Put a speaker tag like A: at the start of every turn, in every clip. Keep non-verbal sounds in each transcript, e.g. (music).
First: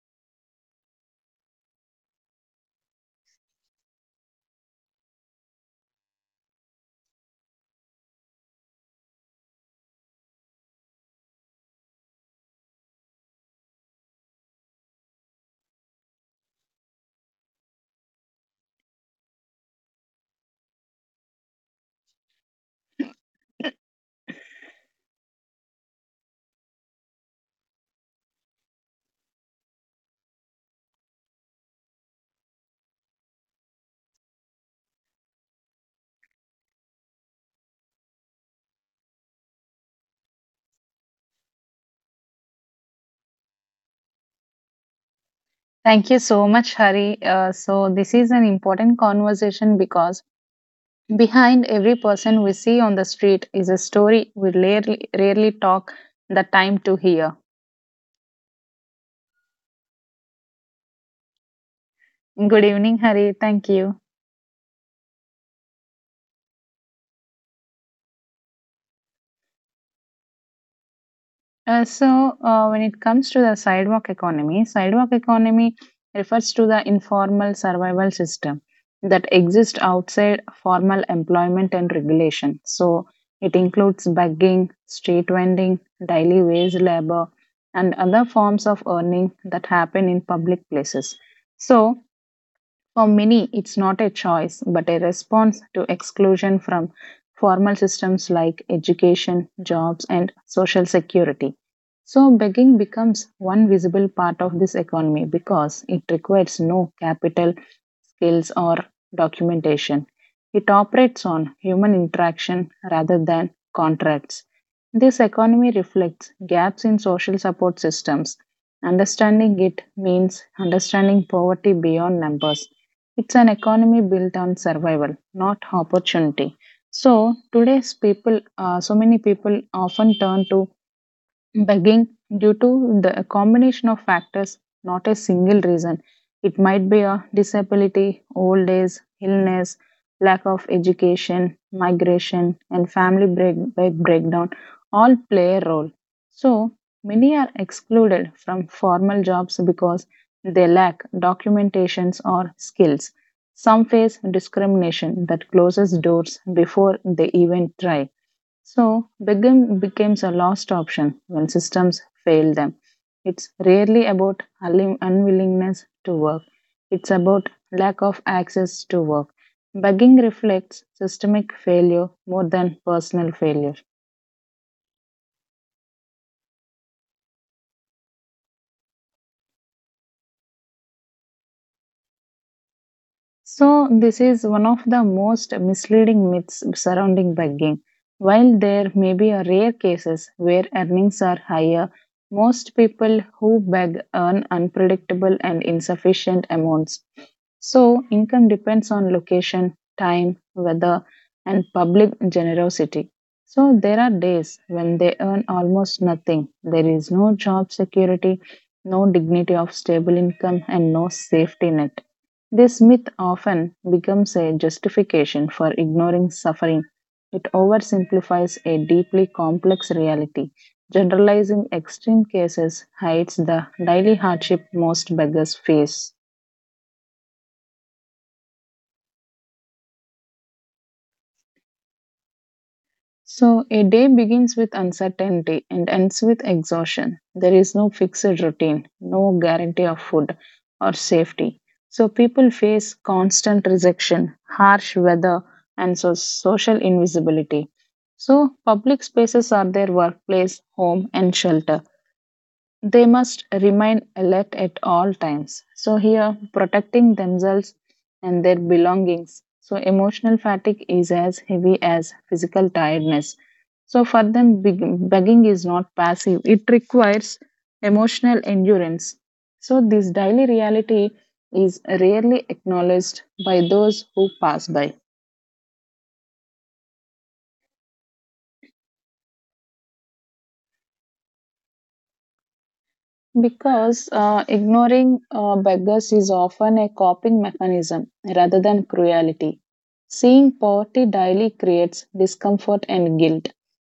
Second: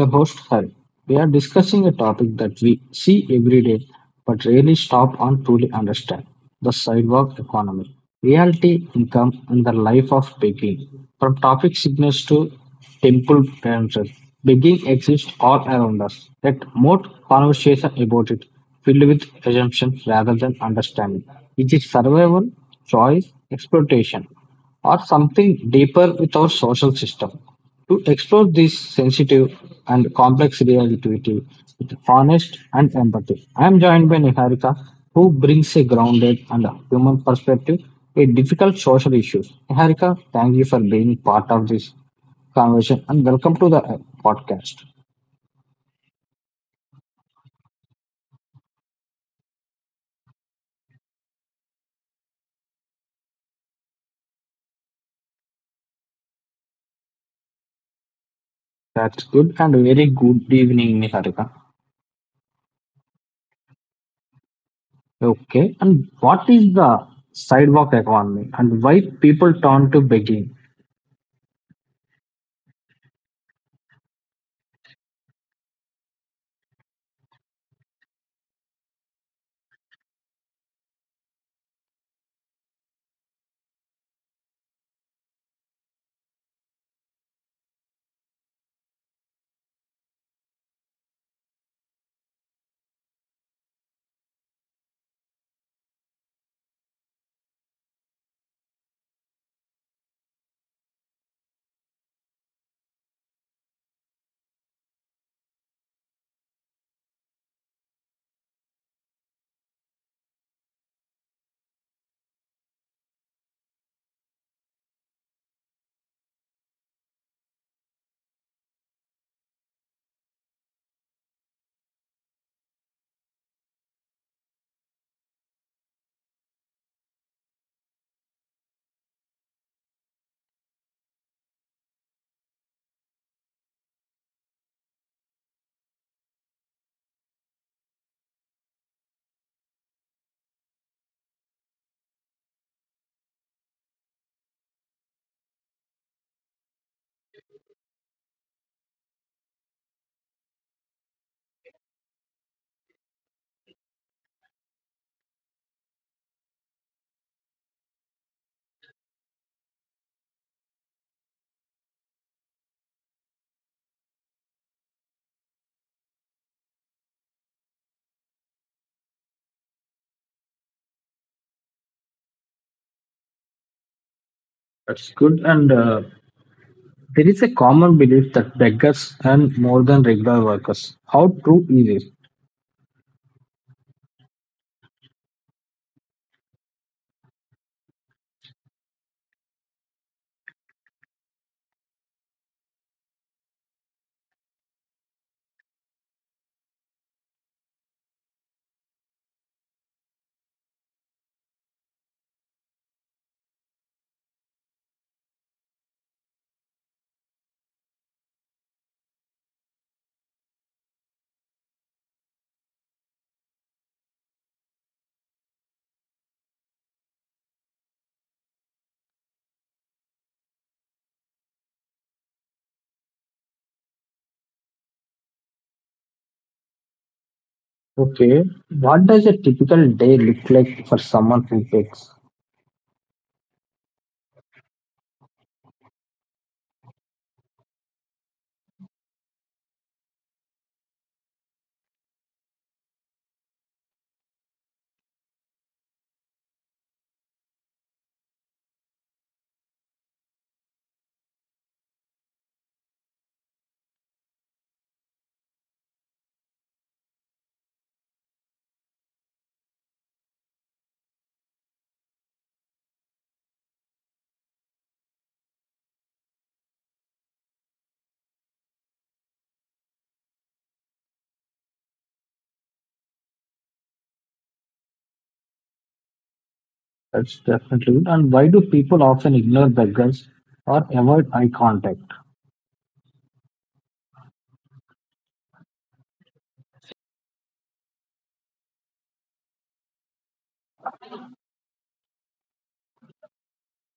A: your host Hari. We are discussing a topic that we see every day but rarely stop and truly understand, the sidewalk economy. Reality income and the life of begging. From traffic signals to temple dances, begging exists all around us. Yet more conversation about it filled with assumptions rather than understanding. It is survival, choice, exploitation or something deeper with our social system. To explore this sensitive and complex reality with honest and empathy, I am joined by Niharika, who brings a grounded and human perspective a difficult social issues. Niharika, thank you for being part of this conversation and welcome to the podcast.
B: Thank you so much, Hari. This is an important conversation because behind every person we see on the street is a story we rarely talk the time to hear.
A: That's good, and very good evening, Niharika.
B: Good evening, Hari. Thank you.
A: Okay, and what is the sidewalk economy and why people turn to begging?
B: When it comes to the sidewalk economy refers to the informal survival system that exists outside formal employment and regulation. So, it includes begging, street vending, daily wage labor, and other forms of earning that happen in public places. So, for many, it's not a choice, but a response to exclusion from formal systems like education, jobs, and social security. So, begging becomes one visible part of this economy because it requires no capital, skills, or documentation. It operates on human interaction rather than contracts. This economy reflects gaps in social support systems. Understanding it means understanding poverty beyond numbers, it's an economy built on survival, not opportunity. So today's people, so many people often turn to begging due to the combination of factors, not a single reason. It might be a disability, old age, illness, lack of education, migration, and breakdown all play a role. So, many are excluded from formal jobs because they lack documentations or skills. Some face discrimination that closes doors before they even try, so begging becomes a last option when systems fail them. It's rarely about unwillingness to work, it's about lack of access to work. Begging reflects systemic failure more than personal failure.
A: That's good and There is a common belief that beggars earn more than regular workers. How true is it?
B: So, this is one of the most misleading myths surrounding begging. While there may be a rare cases where earnings are higher, most people who beg earn unpredictable and insufficient amounts. So, income depends on location, time, weather, and public generosity. So, there are days when they earn almost nothing. There is no job security, no dignity of stable income, and no safety net. This myth often becomes a justification for ignoring suffering. It oversimplifies a deeply complex reality. Generalizing extreme cases hides the daily hardship most beggars face.
A: Okay, what does a typical day look like for someone who begs?
B: So, a day begins with uncertainty and ends with exhaustion. There is no fixed routine, no guarantee of food or safety. So, people face constant rejection, harsh weather, and so social invisibility. So, public spaces are their workplace, home, and shelter. They must remain alert at all times. So, here protecting themselves and their belongings. So, emotional fatigue is as heavy as physical tiredness. So, for them, begging is not passive, it requires emotional endurance. So, this daily reality is rarely acknowledged by those who pass by.
A: That's definitely good. And why do people often ignore beggars or avoid eye contact?
B: Because ignoring beggars is often a coping mechanism rather than cruelty. Seeing poverty daily creates discomfort and guilt.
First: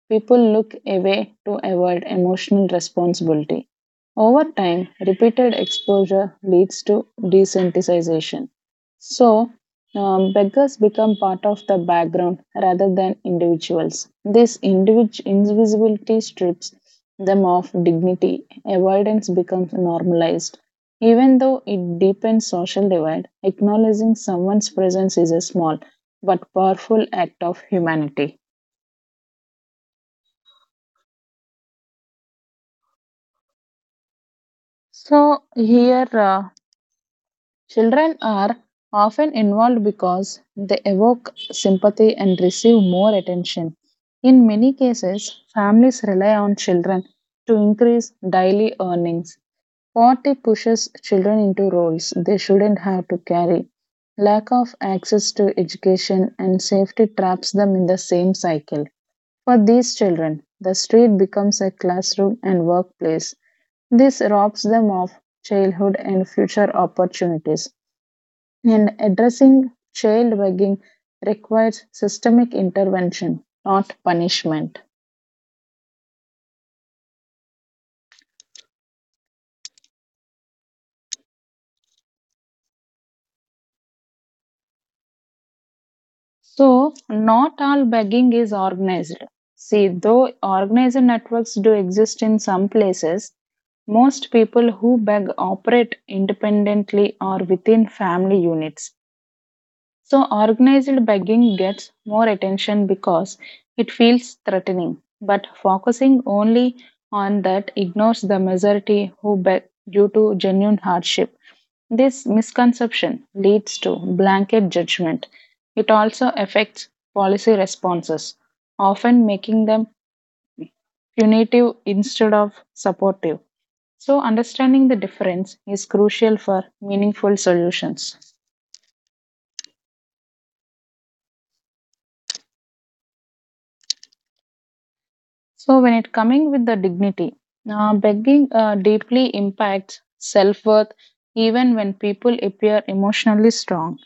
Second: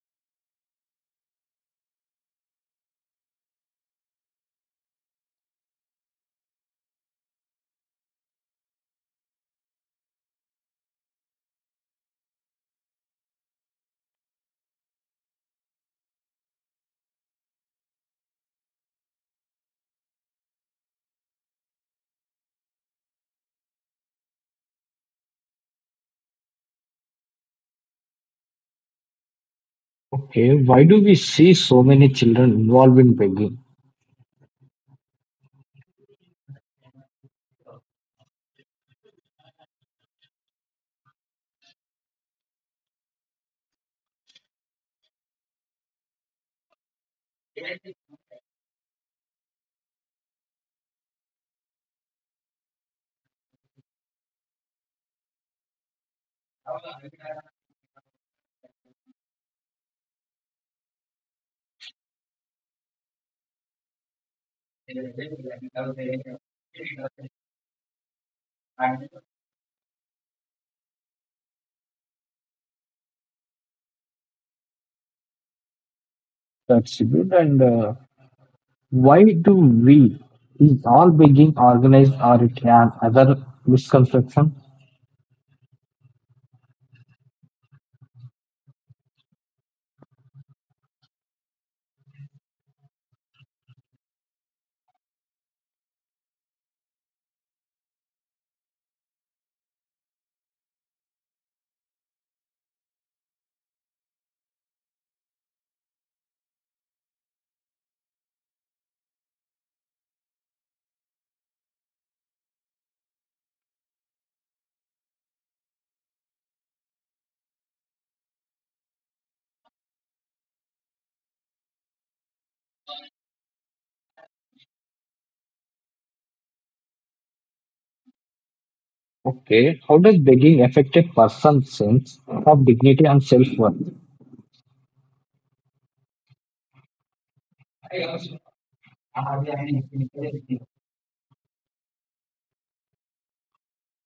B: People look away to avoid emotional responsibility. Over time, repeated exposure leads to desensitization. So, beggars become part of the background rather than individuals. This invisibility strips them of dignity. Avoidance becomes normalized. Even though it deepens social divide, acknowledging someone's presence is a small but powerful act of humanity.
A: Okay, why do we see so many children involved in begging?
B: So, here Children are often involved because they evoke sympathy and receive more attention. In many cases, families rely on children to increase daily earnings. Poverty pushes children into roles they shouldn't have to carry. Lack of access to education and safety traps them in the same cycle. For these children, the street becomes a classroom and workplace. This robs them of childhood and future opportunities. And addressing child begging requires systemic intervention, not punishment.
A: That's good. And why do we? Is all begging organized or it an other misconception?
B: So, not all begging is organized. See, though organized networks do exist in some places, most people who beg operate independently or within family units. So, organized begging gets more attention because it feels threatening, but focusing only on that ignores the majority who beg due to genuine hardship. This misconception leads to blanket judgment. It also affects policy responses, often making them punitive instead of supportive. So, understanding the difference is crucial for meaningful solutions.
A: Okay, how does begging affect a person's sense of dignity and self-worth?
B: So when it coming with the dignity, begging deeply impacts self-worth even when people appear emotionally strong.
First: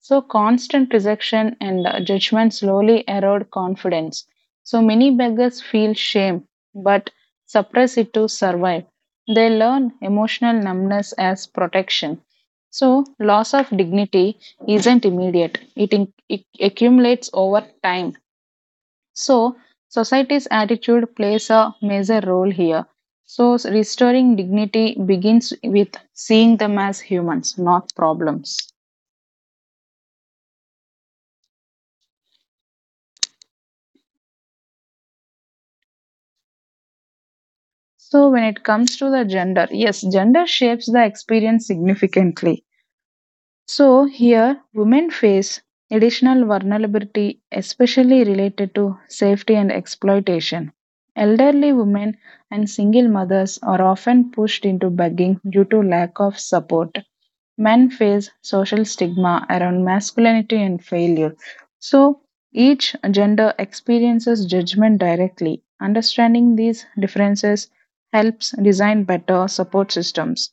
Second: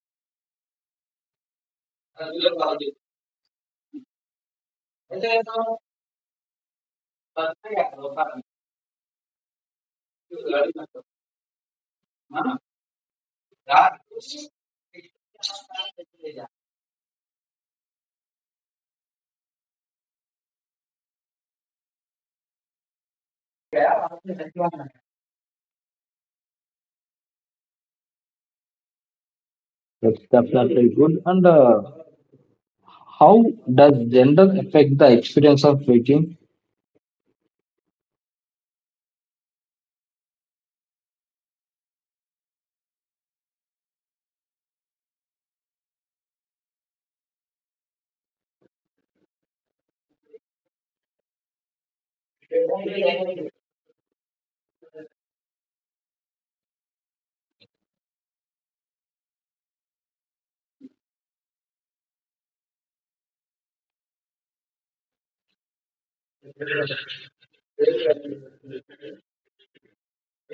B: So constant rejection and judgment slowly erode confidence. So many beggars feel shame but suppress it to survive. They learn emotional numbness as protection. So loss of dignity isn't immediate. It accumulates over time, so society's attitude plays a major role here. So, restoring dignity begins with seeing them as humans, not problems.
A: That's definitely good. And how does gender affect the experience of begging?
B: So, when it comes to the gender, yes, gender shapes the experience significantly. So here women face additional vulnerability especially related to safety and exploitation. Elderly women and single mothers are often pushed into begging due to lack of support. Men face social stigma around masculinity and failure. So each gender experiences judgment directly. Understanding these differences helps design better support systems.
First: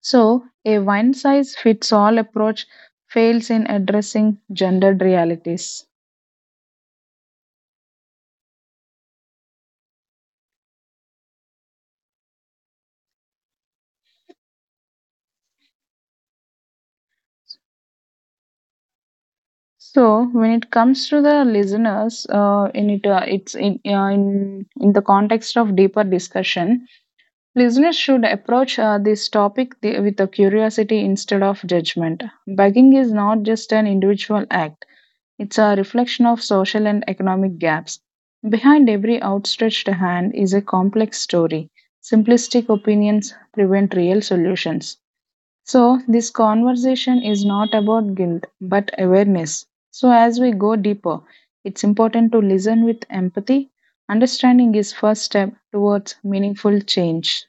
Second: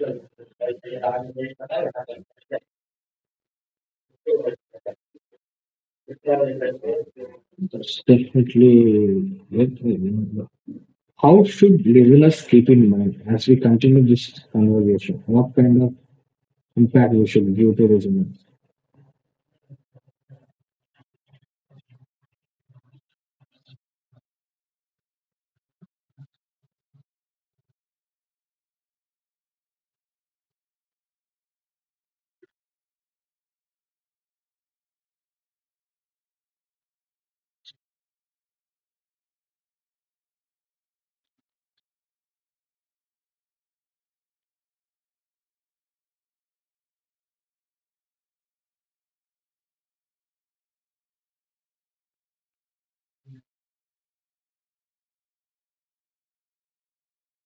B: So, a one size fits all approach fails in addressing gendered realities.
A: That's definitely it. How should listeners keep in mind as we continue this conversation? What kind of impact we should give to listeners?
B: So, when it comes to the listeners, in it, it's in the context of deeper discussion, listeners should approach this topic with a curiosity instead of judgment. Begging is not just an individual act, it's a reflection of social and economic gaps. Behind every outstretched hand is a complex story. Simplistic opinions prevent real solutions. So, this conversation is not about guilt but awareness. So, as we go deeper, it's important to listen with empathy. Understanding is first step towards meaningful change.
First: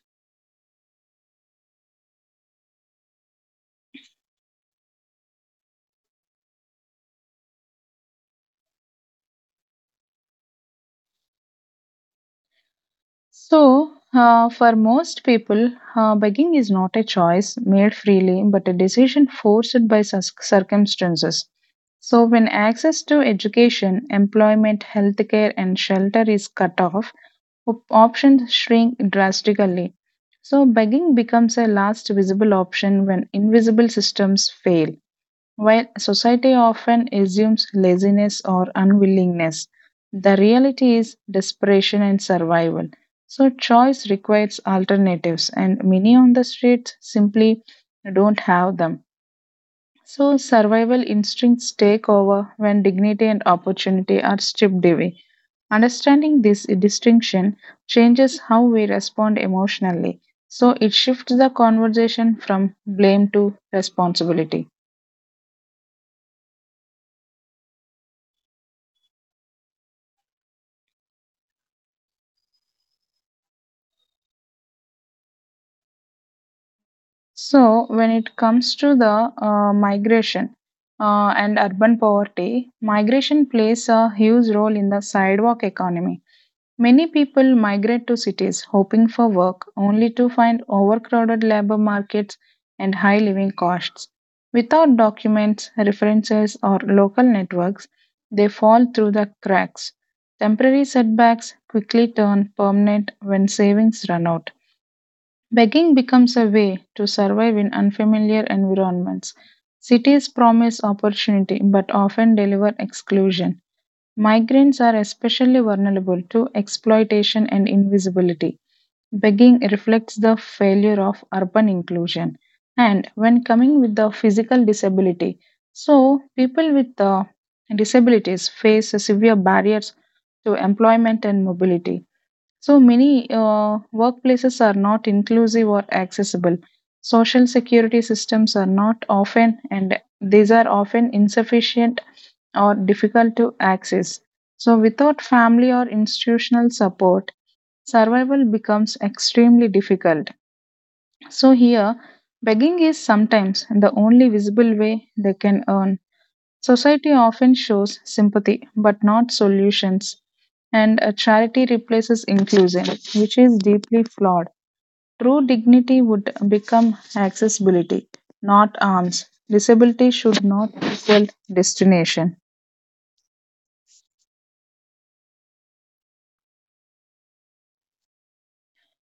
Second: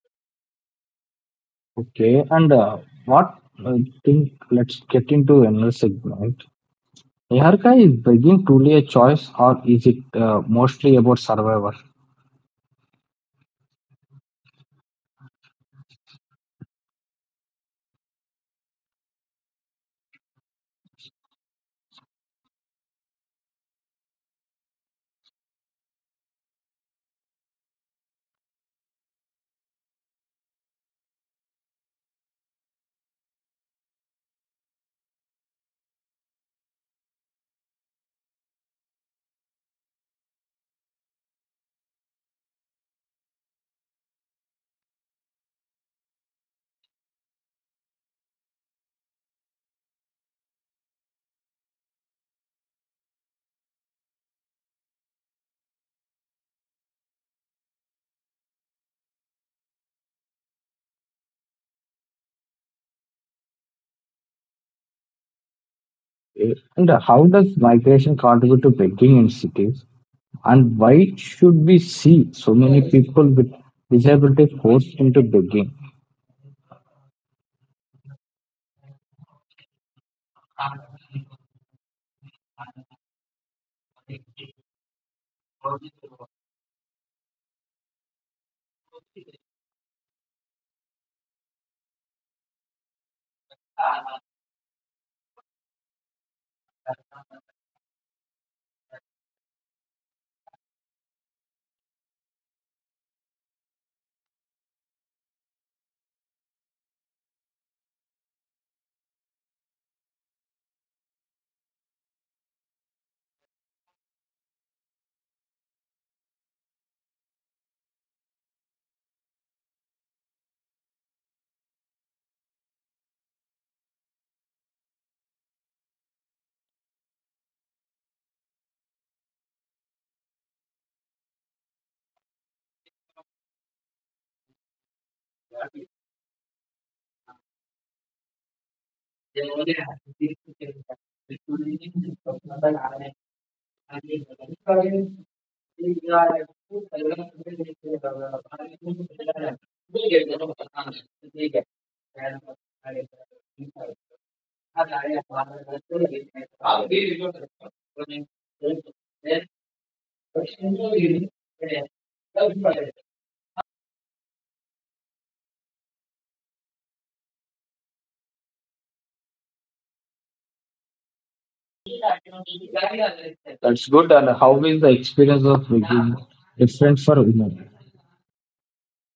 A: Okay, and what I think let's get into another segment. Yarka, is begging truly a choice, or is it mostly about survival?
B: So, for most people, begging is not a choice made freely, but a decision forced by circumstances. So, when access to education, employment, healthcare, and shelter is cut off, options shrink drastically. So, begging becomes a last visible option when invisible systems fail. While society often assumes laziness or unwillingness, the reality is desperation and survival. So, choice requires alternatives, and many on the streets simply don't have them. So, survival instincts take over when dignity and opportunity are stripped away. Understanding this distinction changes how we respond emotionally. So, it shifts the conversation from blame to responsibility.
A: And how does migration contribute to begging in cities? And why should we see so many people with disability forced into begging?
B: So, when it comes to the migration and urban poverty, migration plays a huge role in the sidewalk economy. Many people migrate to cities hoping for work, only to find overcrowded labor markets and high living costs. Without documents, references, or local networks, they fall through the cracks. Temporary setbacks quickly turn permanent when savings run out. Begging becomes a way to survive in unfamiliar environments. Cities promise opportunity but often deliver exclusion. Migrants are especially vulnerable to exploitation and invisibility. Begging reflects the failure of urban inclusion. And when coming with the physical disability, so people with disabilities face severe barriers to employment and mobility. So many workplaces are not inclusive or accessible. Social security systems are not often, and these are often insufficient or difficult to access. So, without family or institutional support, survival becomes extremely difficult. So here, begging is sometimes the only visible way they can earn. Society often shows sympathy but not solutions, and a charity replaces inclusion, which is deeply flawed. True dignity would become accessibility, not arms. Disability should not equal destination.
A: That's good. And how is the experience of begging different for women?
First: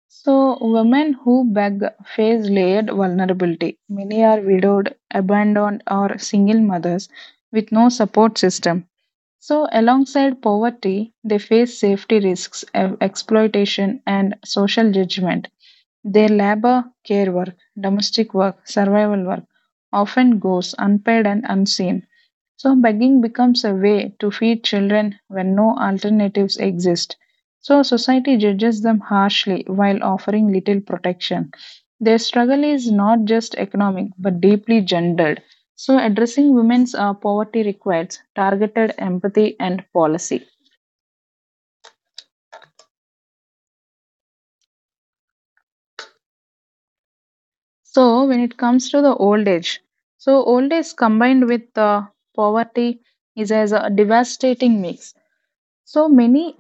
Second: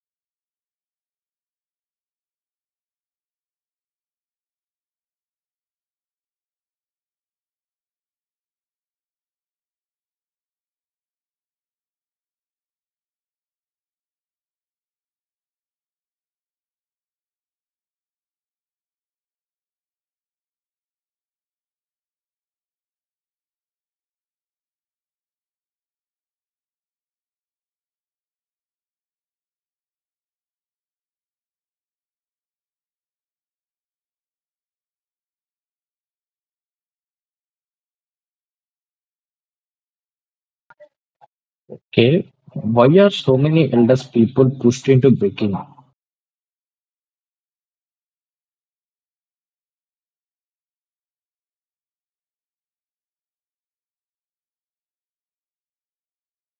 B: So, women who beg face layered vulnerability. Many are widowed, abandoned, or single mothers with no support system. So, alongside poverty, they face safety risks, exploitation, and social judgment. Their labor, care work, domestic work, survival work often goes unpaid and unseen. So, begging becomes a way to feed children when no alternatives exist. So, society judges them harshly while offering little protection. Their struggle is not just economic but deeply gendered. So, addressing women's poverty requires targeted empathy and policy.
A: Okay, why are so many elders people pushed into begging?
B: So, when it comes to the old age, so old age combined with poverty is as a devastating mix. So, many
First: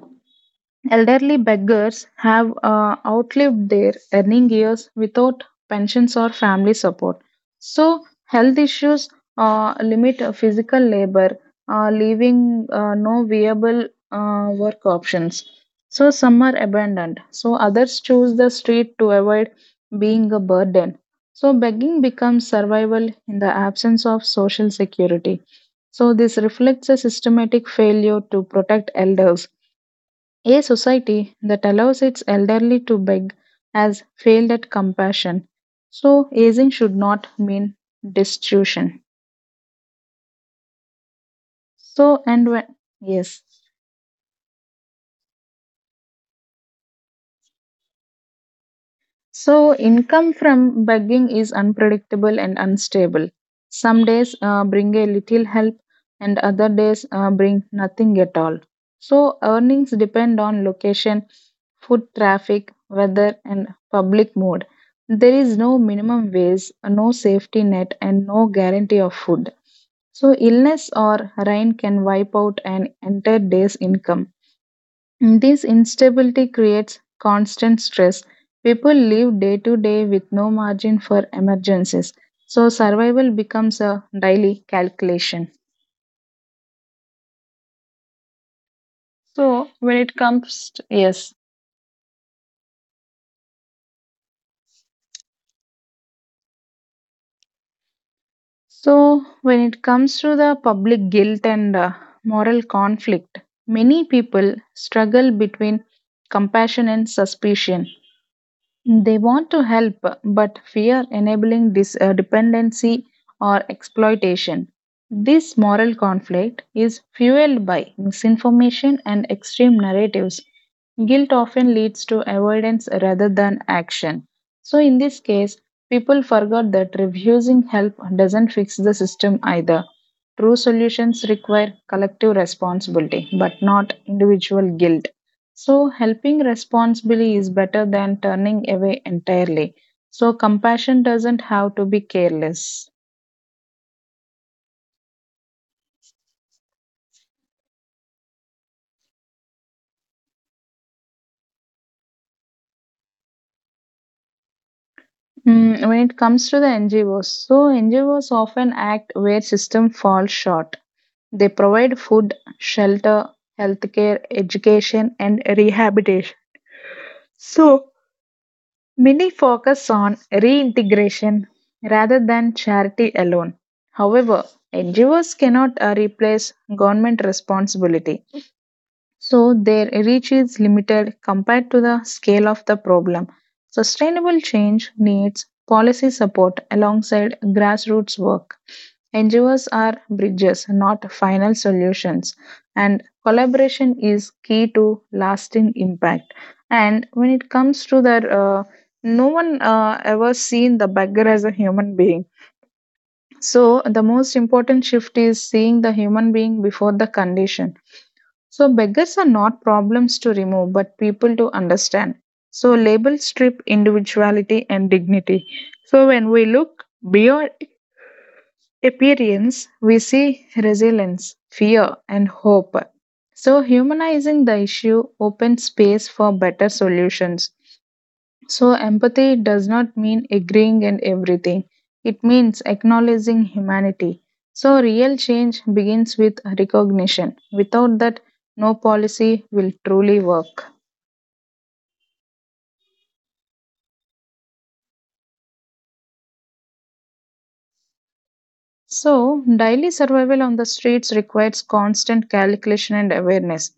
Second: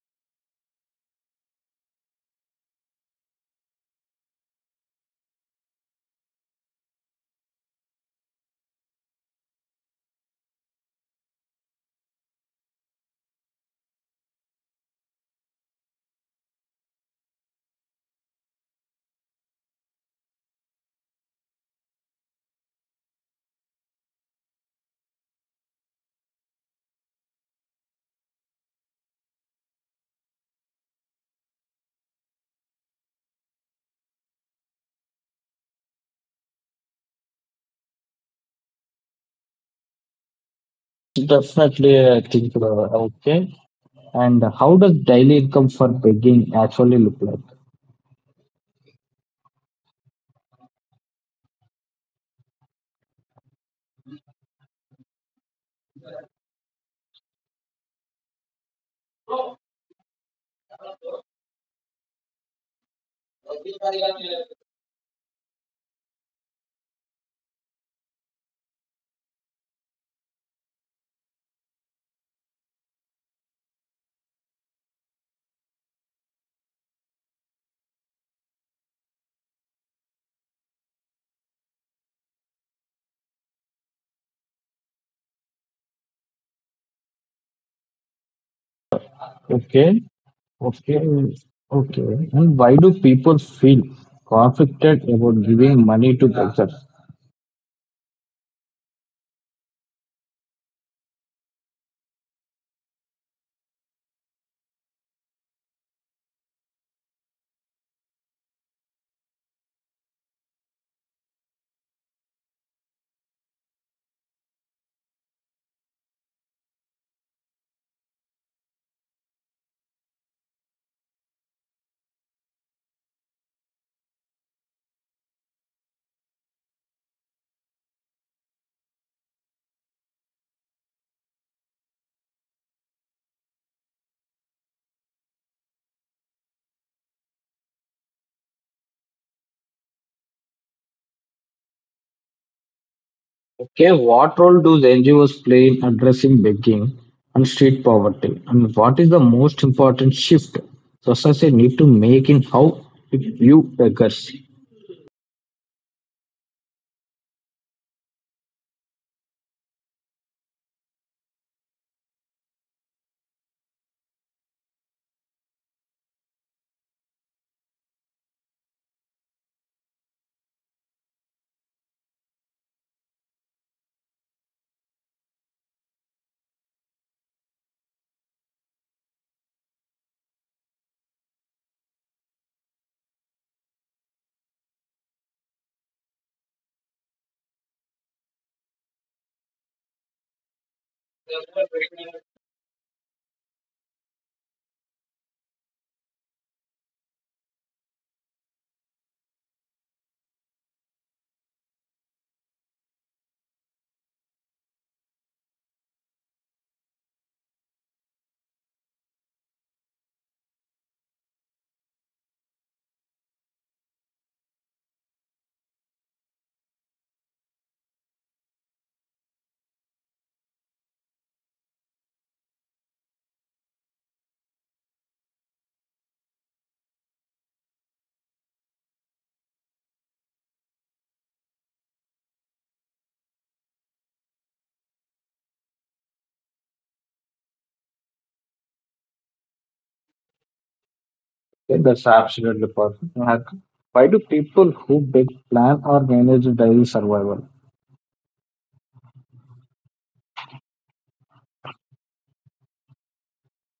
B: elderly beggars have outlived their earning years without pensions or family support. So, health issues limit physical labor, leaving no viable work options. So, some are abandoned. So, others choose the street to avoid being a burden. So, begging becomes survival in the absence of social security. So, this reflects a systematic failure to protect elders, a society that allows its elderly to beg has failed at compassion. So, aging should not mean destitution.
A: Definitely, I
B: So, and
A: think
B: when, yes.
A: okay. And how does daily income for begging actually look like?
B: So, income from begging is unpredictable and unstable. Some days bring a little help, and other days bring nothing at all. So, earnings depend on location, food traffic, weather, and public mood. There is no minimum wage, no safety net, and no guarantee of food. So, illness or rain can wipe out an entire day's income. This instability creates constant stress. People live day to day with no margin for emergencies, so survival becomes a daily calculation. So when
A: Okay,
B: it comes, to,
A: Okay,
B: yes,
A: okay. And why do people feel conflicted about giving money to beggars?
B: so, when it comes to the public guilt and moral conflict, many people struggle between compassion and suspicion. They want to help, but fear enabling dependency or exploitation. This moral conflict is fueled by misinformation and extreme narratives. Guilt often leads to avoidance rather than action. So, in this case, people forgot that refusing help doesn't fix the system either. True solutions require collective responsibility, but not individual guilt. So, helping responsibly is better than turning away entirely. So, compassion doesn't have to be careless.
A: Okay, what role do the NGOs play in addressing begging and street poverty? And what is the most important shift society need to make in how we view beggars?
B: Mm, when it comes to the NGOs, so NGOs often act where systems fall short. They provide food, shelter, healthcare, education, and rehabilitation. So, many focus on reintegration rather than charity alone. However, NGOs cannot replace government responsibility. So their reach is limited compared to the scale of the problem. Sustainable change needs policy support alongside grassroots work. NGOs are bridges, not final solutions, and collaboration is key to lasting impact. And when it comes to that, no one ever seen the beggar as a human being. So the most important shift is seeing the human being before the condition, so beggars are not problems to remove, but people to understand. So labels strip individuality and dignity. So when we look beyond appearance, we see resilience, fear, and hope. So humanizing the issue opens space for better solutions. So, empathy does not mean agreeing in everything, it means acknowledging humanity. So, real change begins with recognition. Without that, no policy will truly work.
A: Okay, that's absolutely perfect. Like, why do people who beg plan or manage daily survival?
B: So, daily survival on the streets requires constant calculation and awareness.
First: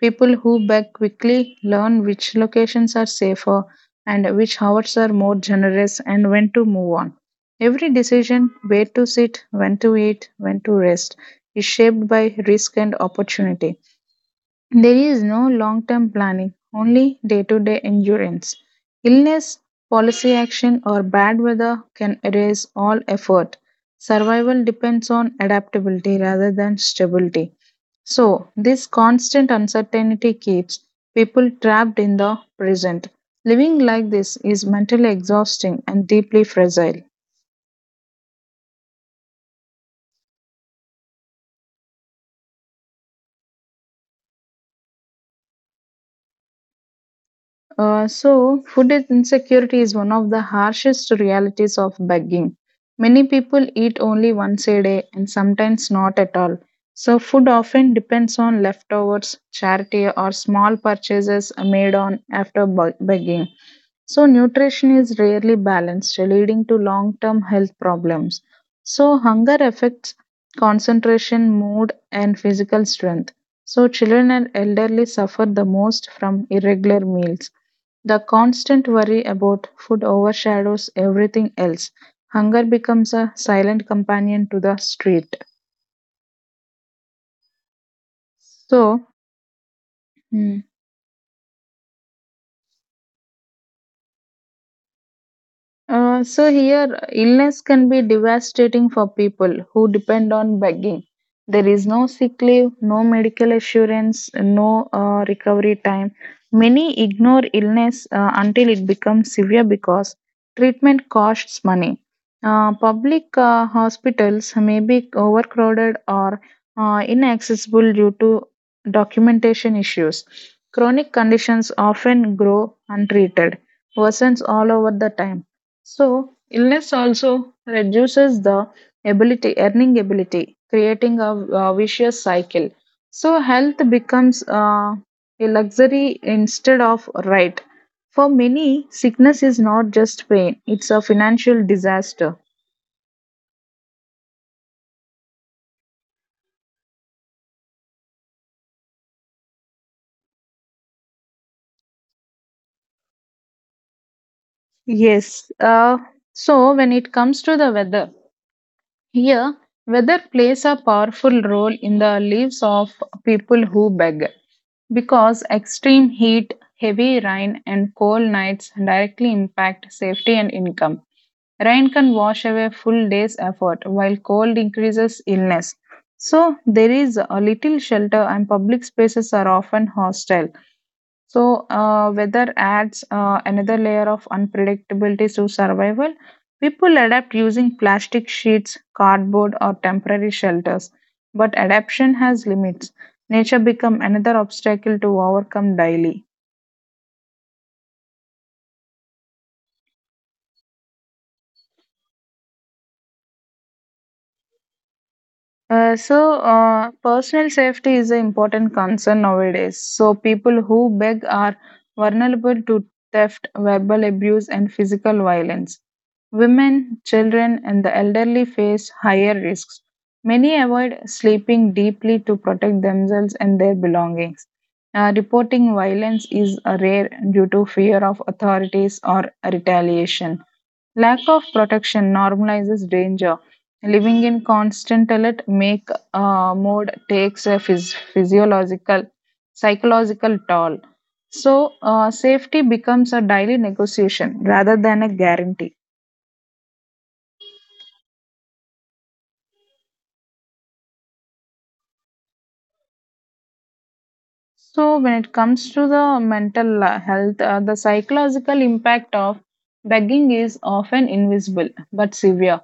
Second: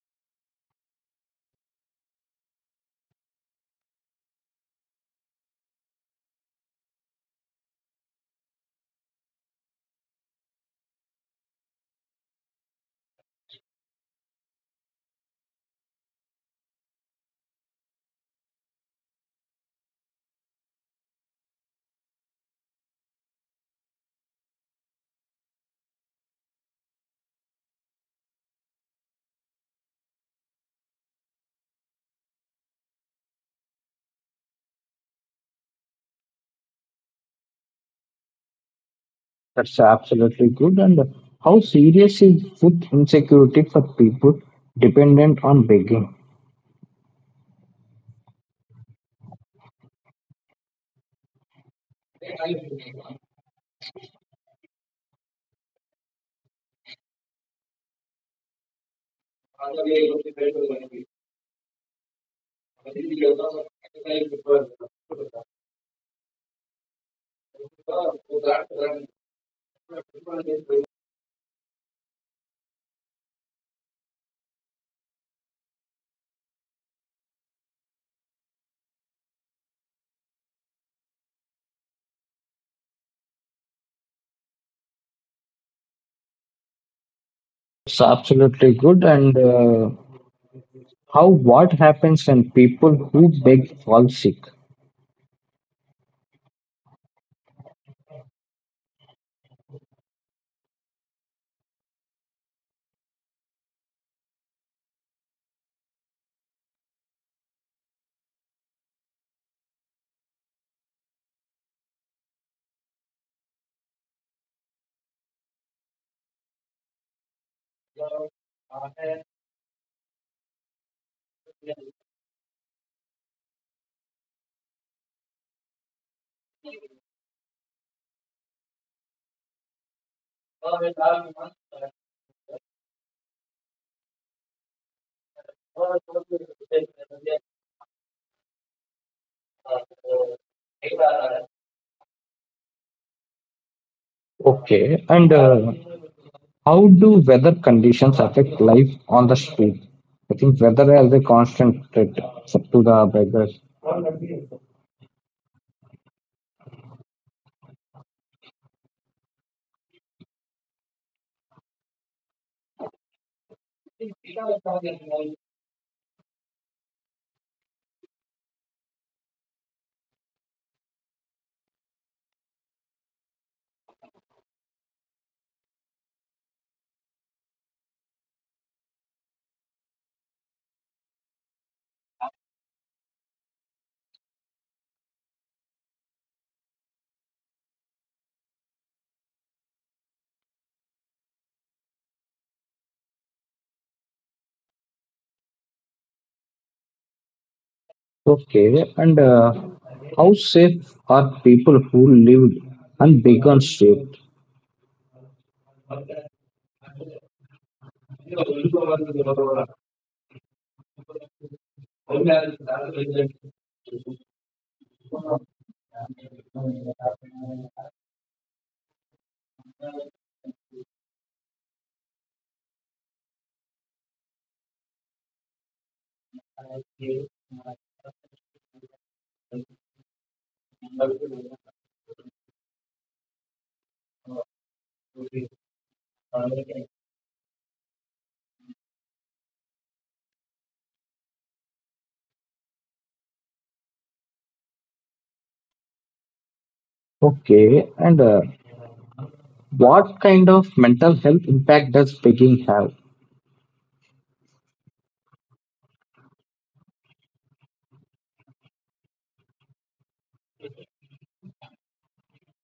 B: People who beg quickly learn which locations are safer and which hours are more generous and when to move on. Every decision, where to sit, when to eat, when to rest, is shaped by risk and opportunity. There is no long-term planning, only day-to-day endurance. Illness, policy action, or bad weather can erase all effort. Survival depends on adaptability rather than stability. So, this constant uncertainty keeps people trapped in the present. Living like this is mentally exhausting and deeply fragile.
A: That's absolutely good. And how serious is food insecurity for people dependent on begging?
B: Insecurity is one of the harshest realities of begging. Many people eat only once a day and sometimes not at all. So, food often depends on leftovers, charity, or small purchases made on after begging. So, nutrition is rarely balanced, leading to long term health problems. So, hunger affects concentration, mood, and physical strength. So, children and elderly suffer the most from irregular meals. The constant worry about food overshadows everything else. Hunger becomes a silent companion to the street.
A: It's absolutely
B: So,
A: good. And
B: hmm,
A: how what happens when people who beg fall sick?
B: Here, illness can be devastating for people who depend on begging. There is no sick leave, no medical assurance, no recovery time. Many ignore illness until it becomes severe because treatment costs money. Public hospitals may be overcrowded or inaccessible due to documentation issues. Chronic conditions often grow untreated, worsens all over the time. So, illness also reduces the ability, earning ability, creating a vicious cycle. So, health becomes a luxury instead of a right. For many, sickness is not just pain, it's a financial disaster.
A: Okay. And how do weather conditions affect life on the street? I think weather as a constant threat to the beggars.
B: Yes. When it comes to the weather, here, weather plays a powerful role in the lives of people who beg. Because extreme heat, heavy rain, and cold nights directly impact safety and income. Rain can wash away full day's effort, while cold increases illness. So, there is a little shelter, and public spaces are often hostile. So, weather adds another layer of unpredictability to survival. People adapt using plastic sheets, cardboard, or temporary shelters, but adaptation has limits. Nature becomes another obstacle to overcome daily.
A: Okay, and how safe are people who live and beg on street?
B: Personal safety is an important concern nowadays. So, people who beg are vulnerable to theft, verbal abuse, and physical violence. Women, children, and the elderly face higher risks. Many avoid sleeping deeply to protect themselves and their belongings. Reporting violence is rare due to fear of authorities or retaliation. Lack of protection normalizes danger. Living in constant alert make mode takes a physiological, psychological toll. So safety becomes a daily negotiation rather than a guarantee.
A: Okay, and what kind of mental health impact does begging have?
B: So when it comes to the mental health, the psychological impact of begging is often invisible but severe.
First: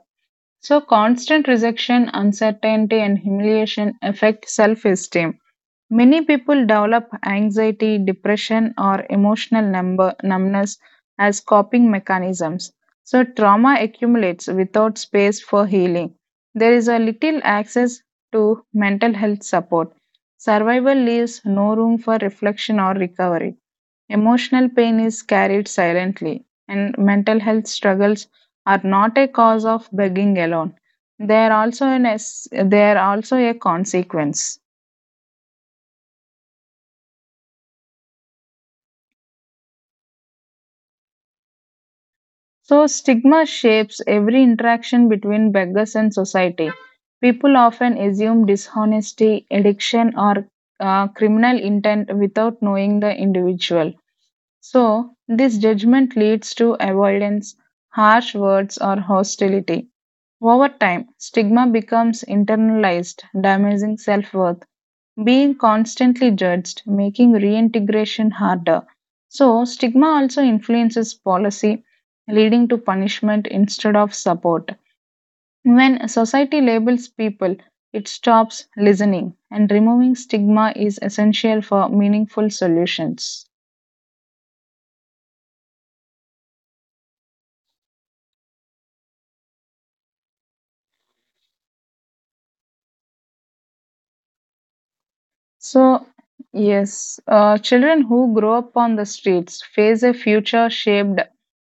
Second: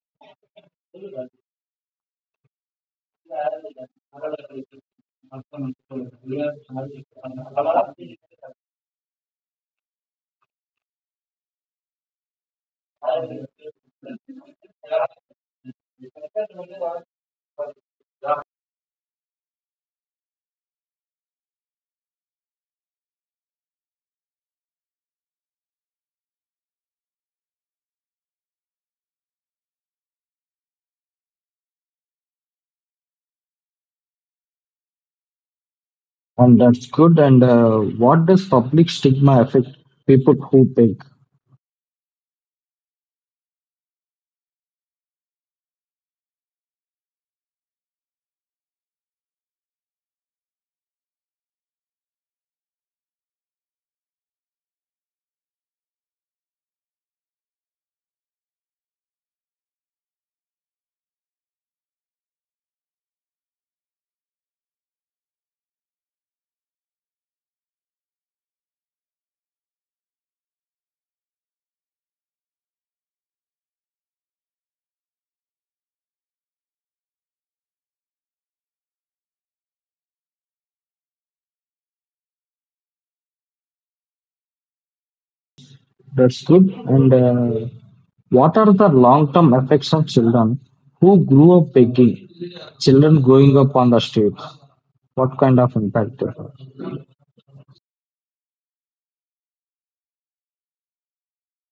B: So constant rejection, uncertainty, and humiliation affect self-esteem. Many people develop anxiety, depression, or emotional numbness as coping mechanisms. So, trauma accumulates without space for healing. There is a little access to mental health support. Survival leaves no room for reflection or recovery. Emotional pain is carried silently, and mental health struggles are not a cause of begging alone. They are also a consequence.
A: And that's good. And what does public stigma affect people who beg?
B: So, stigma shapes every interaction between beggars and society. People often assume dishonesty, addiction, or criminal intent without knowing the individual. So, this judgment leads to avoidance, harsh words, or hostility. Over time, stigma becomes internalized, damaging self worth. Being constantly judged, making reintegration harder. So, stigma also influences policy, leading to punishment instead of support. When society labels people, it stops listening, and removing stigma is essential for meaningful solutions.
A: That's good. And what are the long-term effects on children who grew up begging? Children growing up on the streets. What kind of
B: So,
A: impact they have?
B: yes, children who grow up on the streets face a future shaped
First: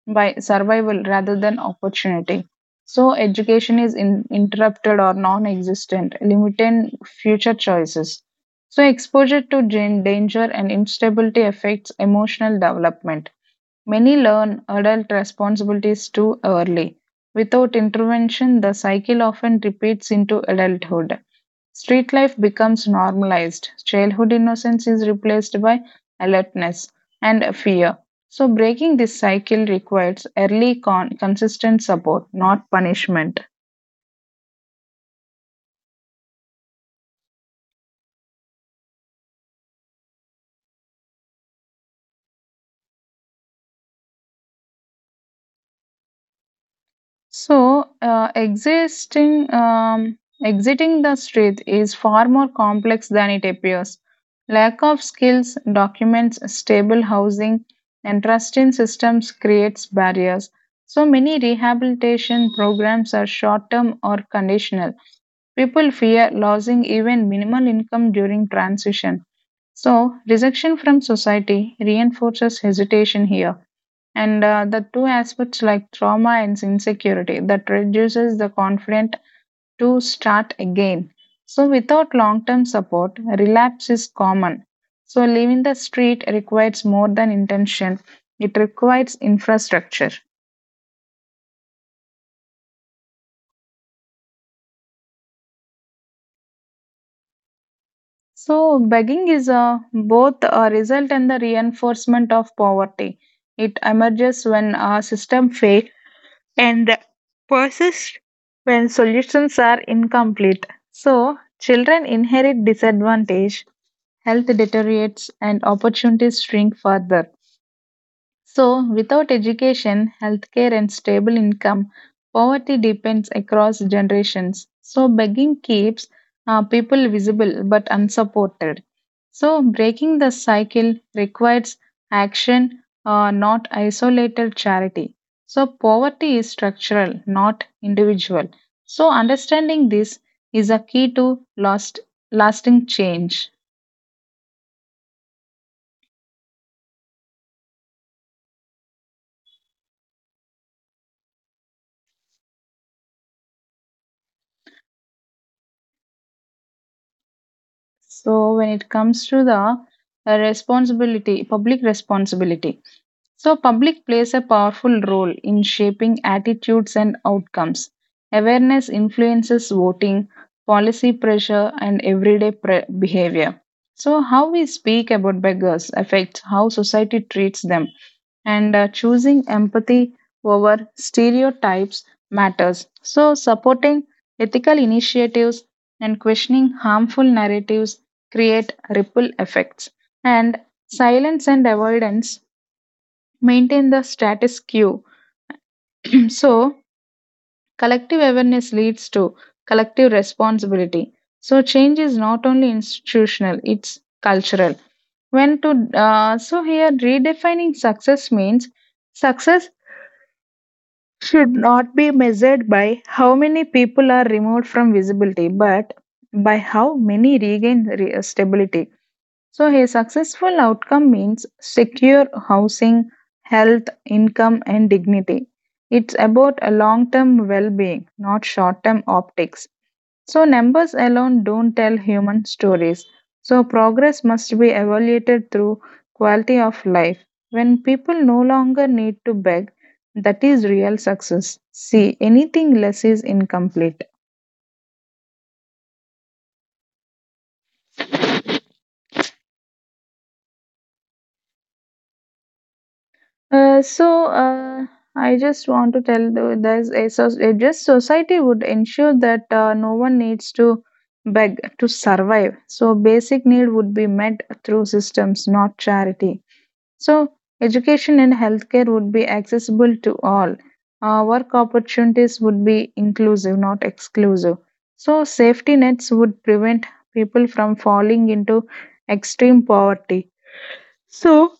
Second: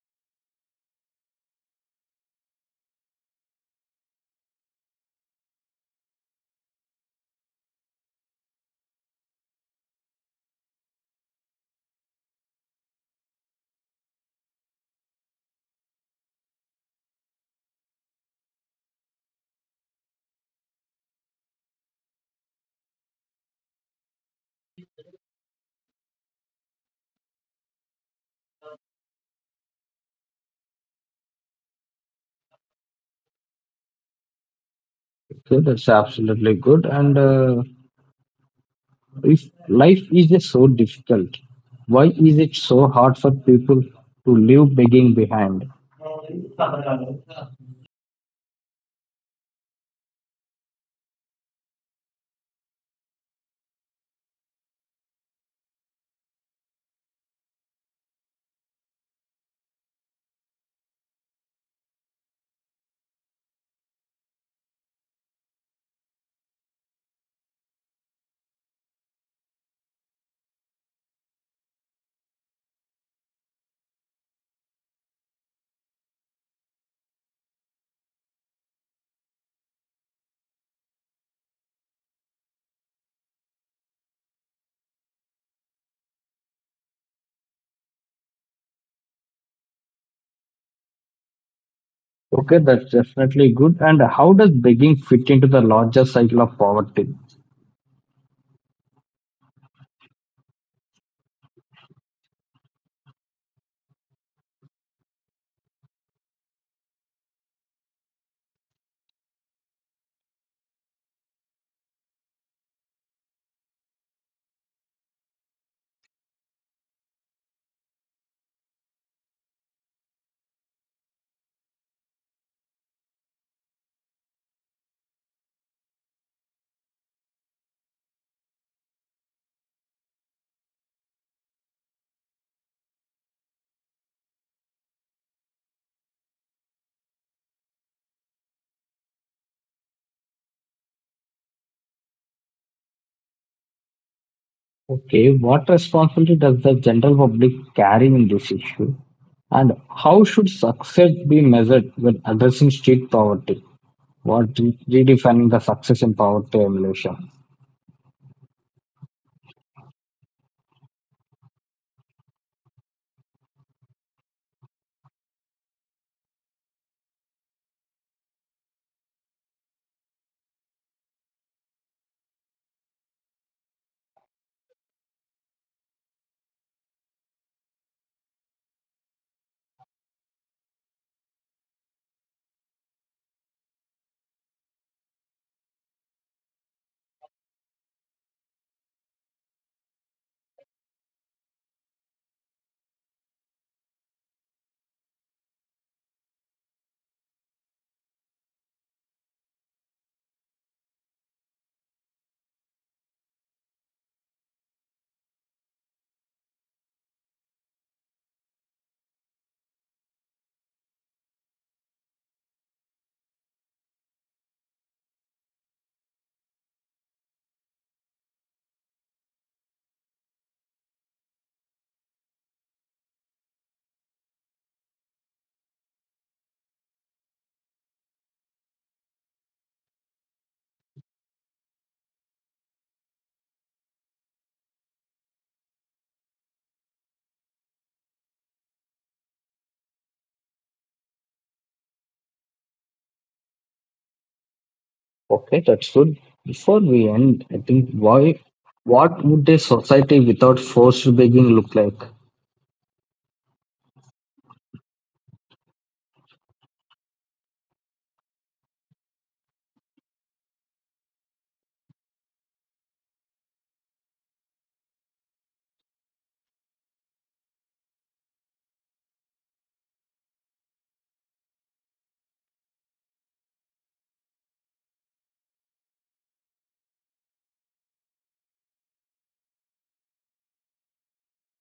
B: by survival rather than opportunity. So, education is interrupted or non existent, limiting future choices. So, exposure to danger and instability affects emotional development. Many learn adult responsibilities too early. Without intervention, the cycle often repeats into adulthood. Street life becomes normalized. Childhood innocence is replaced by alertness and fear. So, breaking this cycle requires early, consistent support, not punishment.
A: Okay, that's absolutely good. And if life is so difficult, why is it so hard for people to leave begging behind?
B: So, uh, existing, um, Exiting the street is far more complex than it appears. Lack of skills, documents, stable housing, and trust in systems creates barriers. So, many rehabilitation programs are short term or conditional. People fear losing even minimal income during transition. So, rejection from society reinforces hesitation here, and the two aspects like trauma and insecurity that reduces the confidence to start again. So without long term support, relapse is common. So leaving the street requires more than intention, it requires infrastructure.
A: Okay, that's definitely good. And how does begging fit into the larger cycle of poverty?
B: So begging is a both a result and the reinforcement of poverty. It emerges when a system fails and persist when solutions are incomplete. So, children inherit disadvantage, health deteriorates, and opportunities shrink further. So, without education, healthcare, and stable income, poverty depends across generations. So, begging keeps people visible but unsupported. So, breaking the cycle requires action, not isolated charity. So, poverty is structural, not individual. So, understanding this is a key to lasting change.
A: Okay, what responsibility does the general public carry in this issue? And how should success be measured when addressing street poverty? Redefining the success in poverty evolution?
B: So when it comes to the responsibility, public responsibility. So public plays a powerful role in shaping attitudes and outcomes. Awareness influences voting, policy pressure, and everyday behavior. So how we speak about beggars affects how society treats them, and choosing empathy over stereotypes matters. So, supporting ethical initiatives and questioning harmful narratives create ripple effects. And silence and avoidance maintain the status quo. (clears throat) So, collective awareness leads to collective responsibility. So, change is not only institutional, it's cultural. When to, so Here redefining success means success should not be measured by how many people are removed from visibility, but by how many regain stability. So, a successful outcome means secure housing, health, income, and dignity. It's about a long term well being, not short term optics. So, numbers alone don't tell human stories. So, progress must be evaluated through quality of life. When people no longer need to beg, that is real success. See, anything less is incomplete.
A: Okay, that's good. Before we end, I think why what would a society without forced begging look like?
B: Uh, so, uh, I just want to tell there's a just society would ensure that no one needs to beg to survive. So, basic need would be met through systems, not charity. So, education and healthcare would be accessible to all. Work opportunities would be inclusive, not exclusive. So, safety nets would prevent people from falling into extreme poverty. So,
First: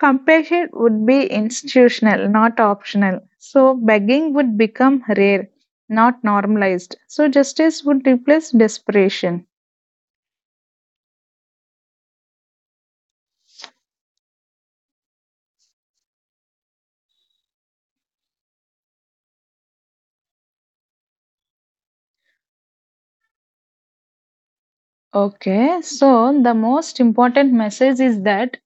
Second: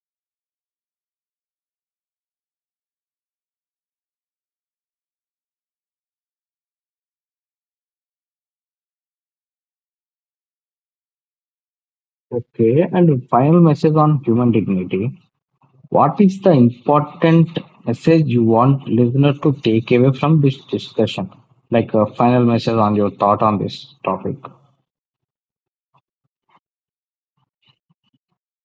B: compassion would be institutional, not optional. So, begging would become rare, not normalized. So, justice would replace desperation.
A: Okay, and final message on human dignity. What is the important message you want listener to take away from this discussion? Like a final message on your thought on this topic.
B: Okay, so the most important message is that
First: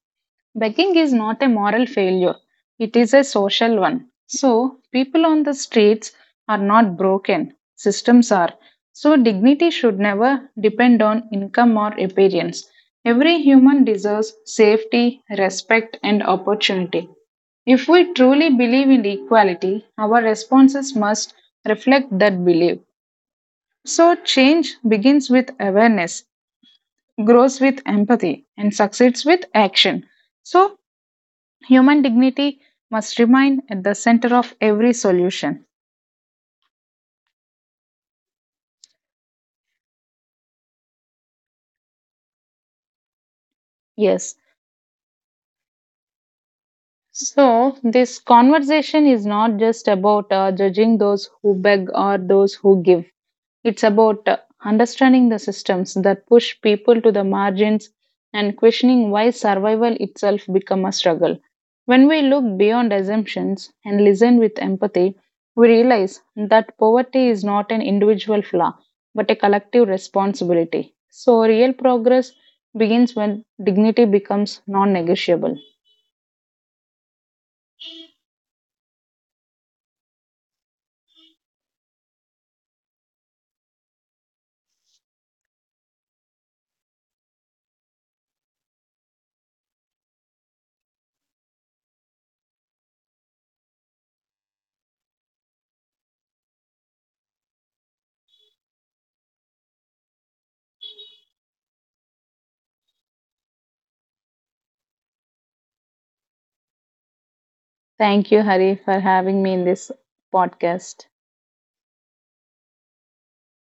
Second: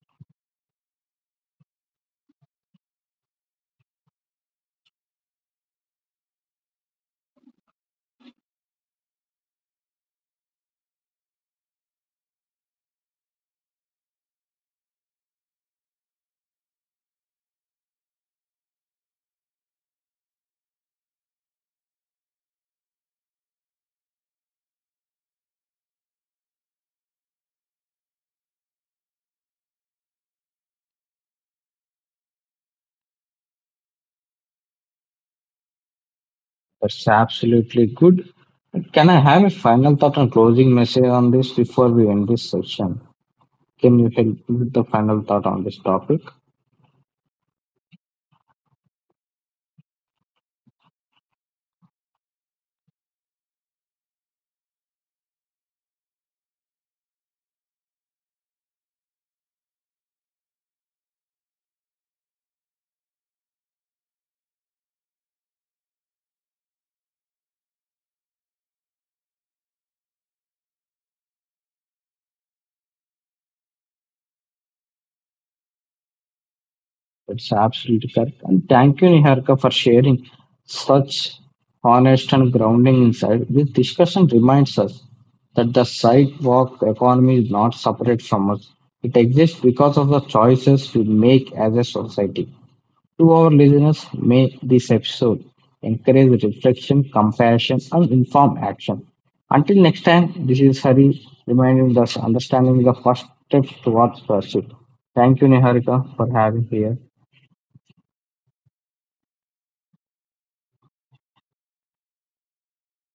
B: begging is not a moral failure, it is a social one. So, people on the streets are not broken, systems are. So, dignity should never depend on income or appearance. Every human deserves safety, respect, and opportunity. If we truly believe in equality, our responses must reflect that belief. So, change begins with awareness, grows with empathy, and succeeds with action. So, human dignity must remain at the center of every solution.
A: That's absolutely good. Can I have a final thought and closing message on this before we end this session? Can you help
B: Yes.
A: me with the final thought on this topic?
B: So, this conversation is not just about judging those who beg or those who give. It's about understanding the systems that push people to the margins and questioning why survival itself become a struggle. When we look beyond assumptions and listen with empathy, we realize that poverty is not an individual flaw but a collective responsibility. So, real progress begins when dignity becomes non negotiable.
A: That's absolutely correct. And thank you, Niharika, for sharing such honest and grounding insight. This discussion reminds us that the sidewalk economy is not separate from us. It exists because of the choices we make as a society. To our listeners, may this episode encourage reflection, compassion, and informed action. Until next time, this is Hari reminding us understanding the first steps towards pursuit. Thank you, Niharika, for having here.
B: Thank you, Hari, for having me in this podcast.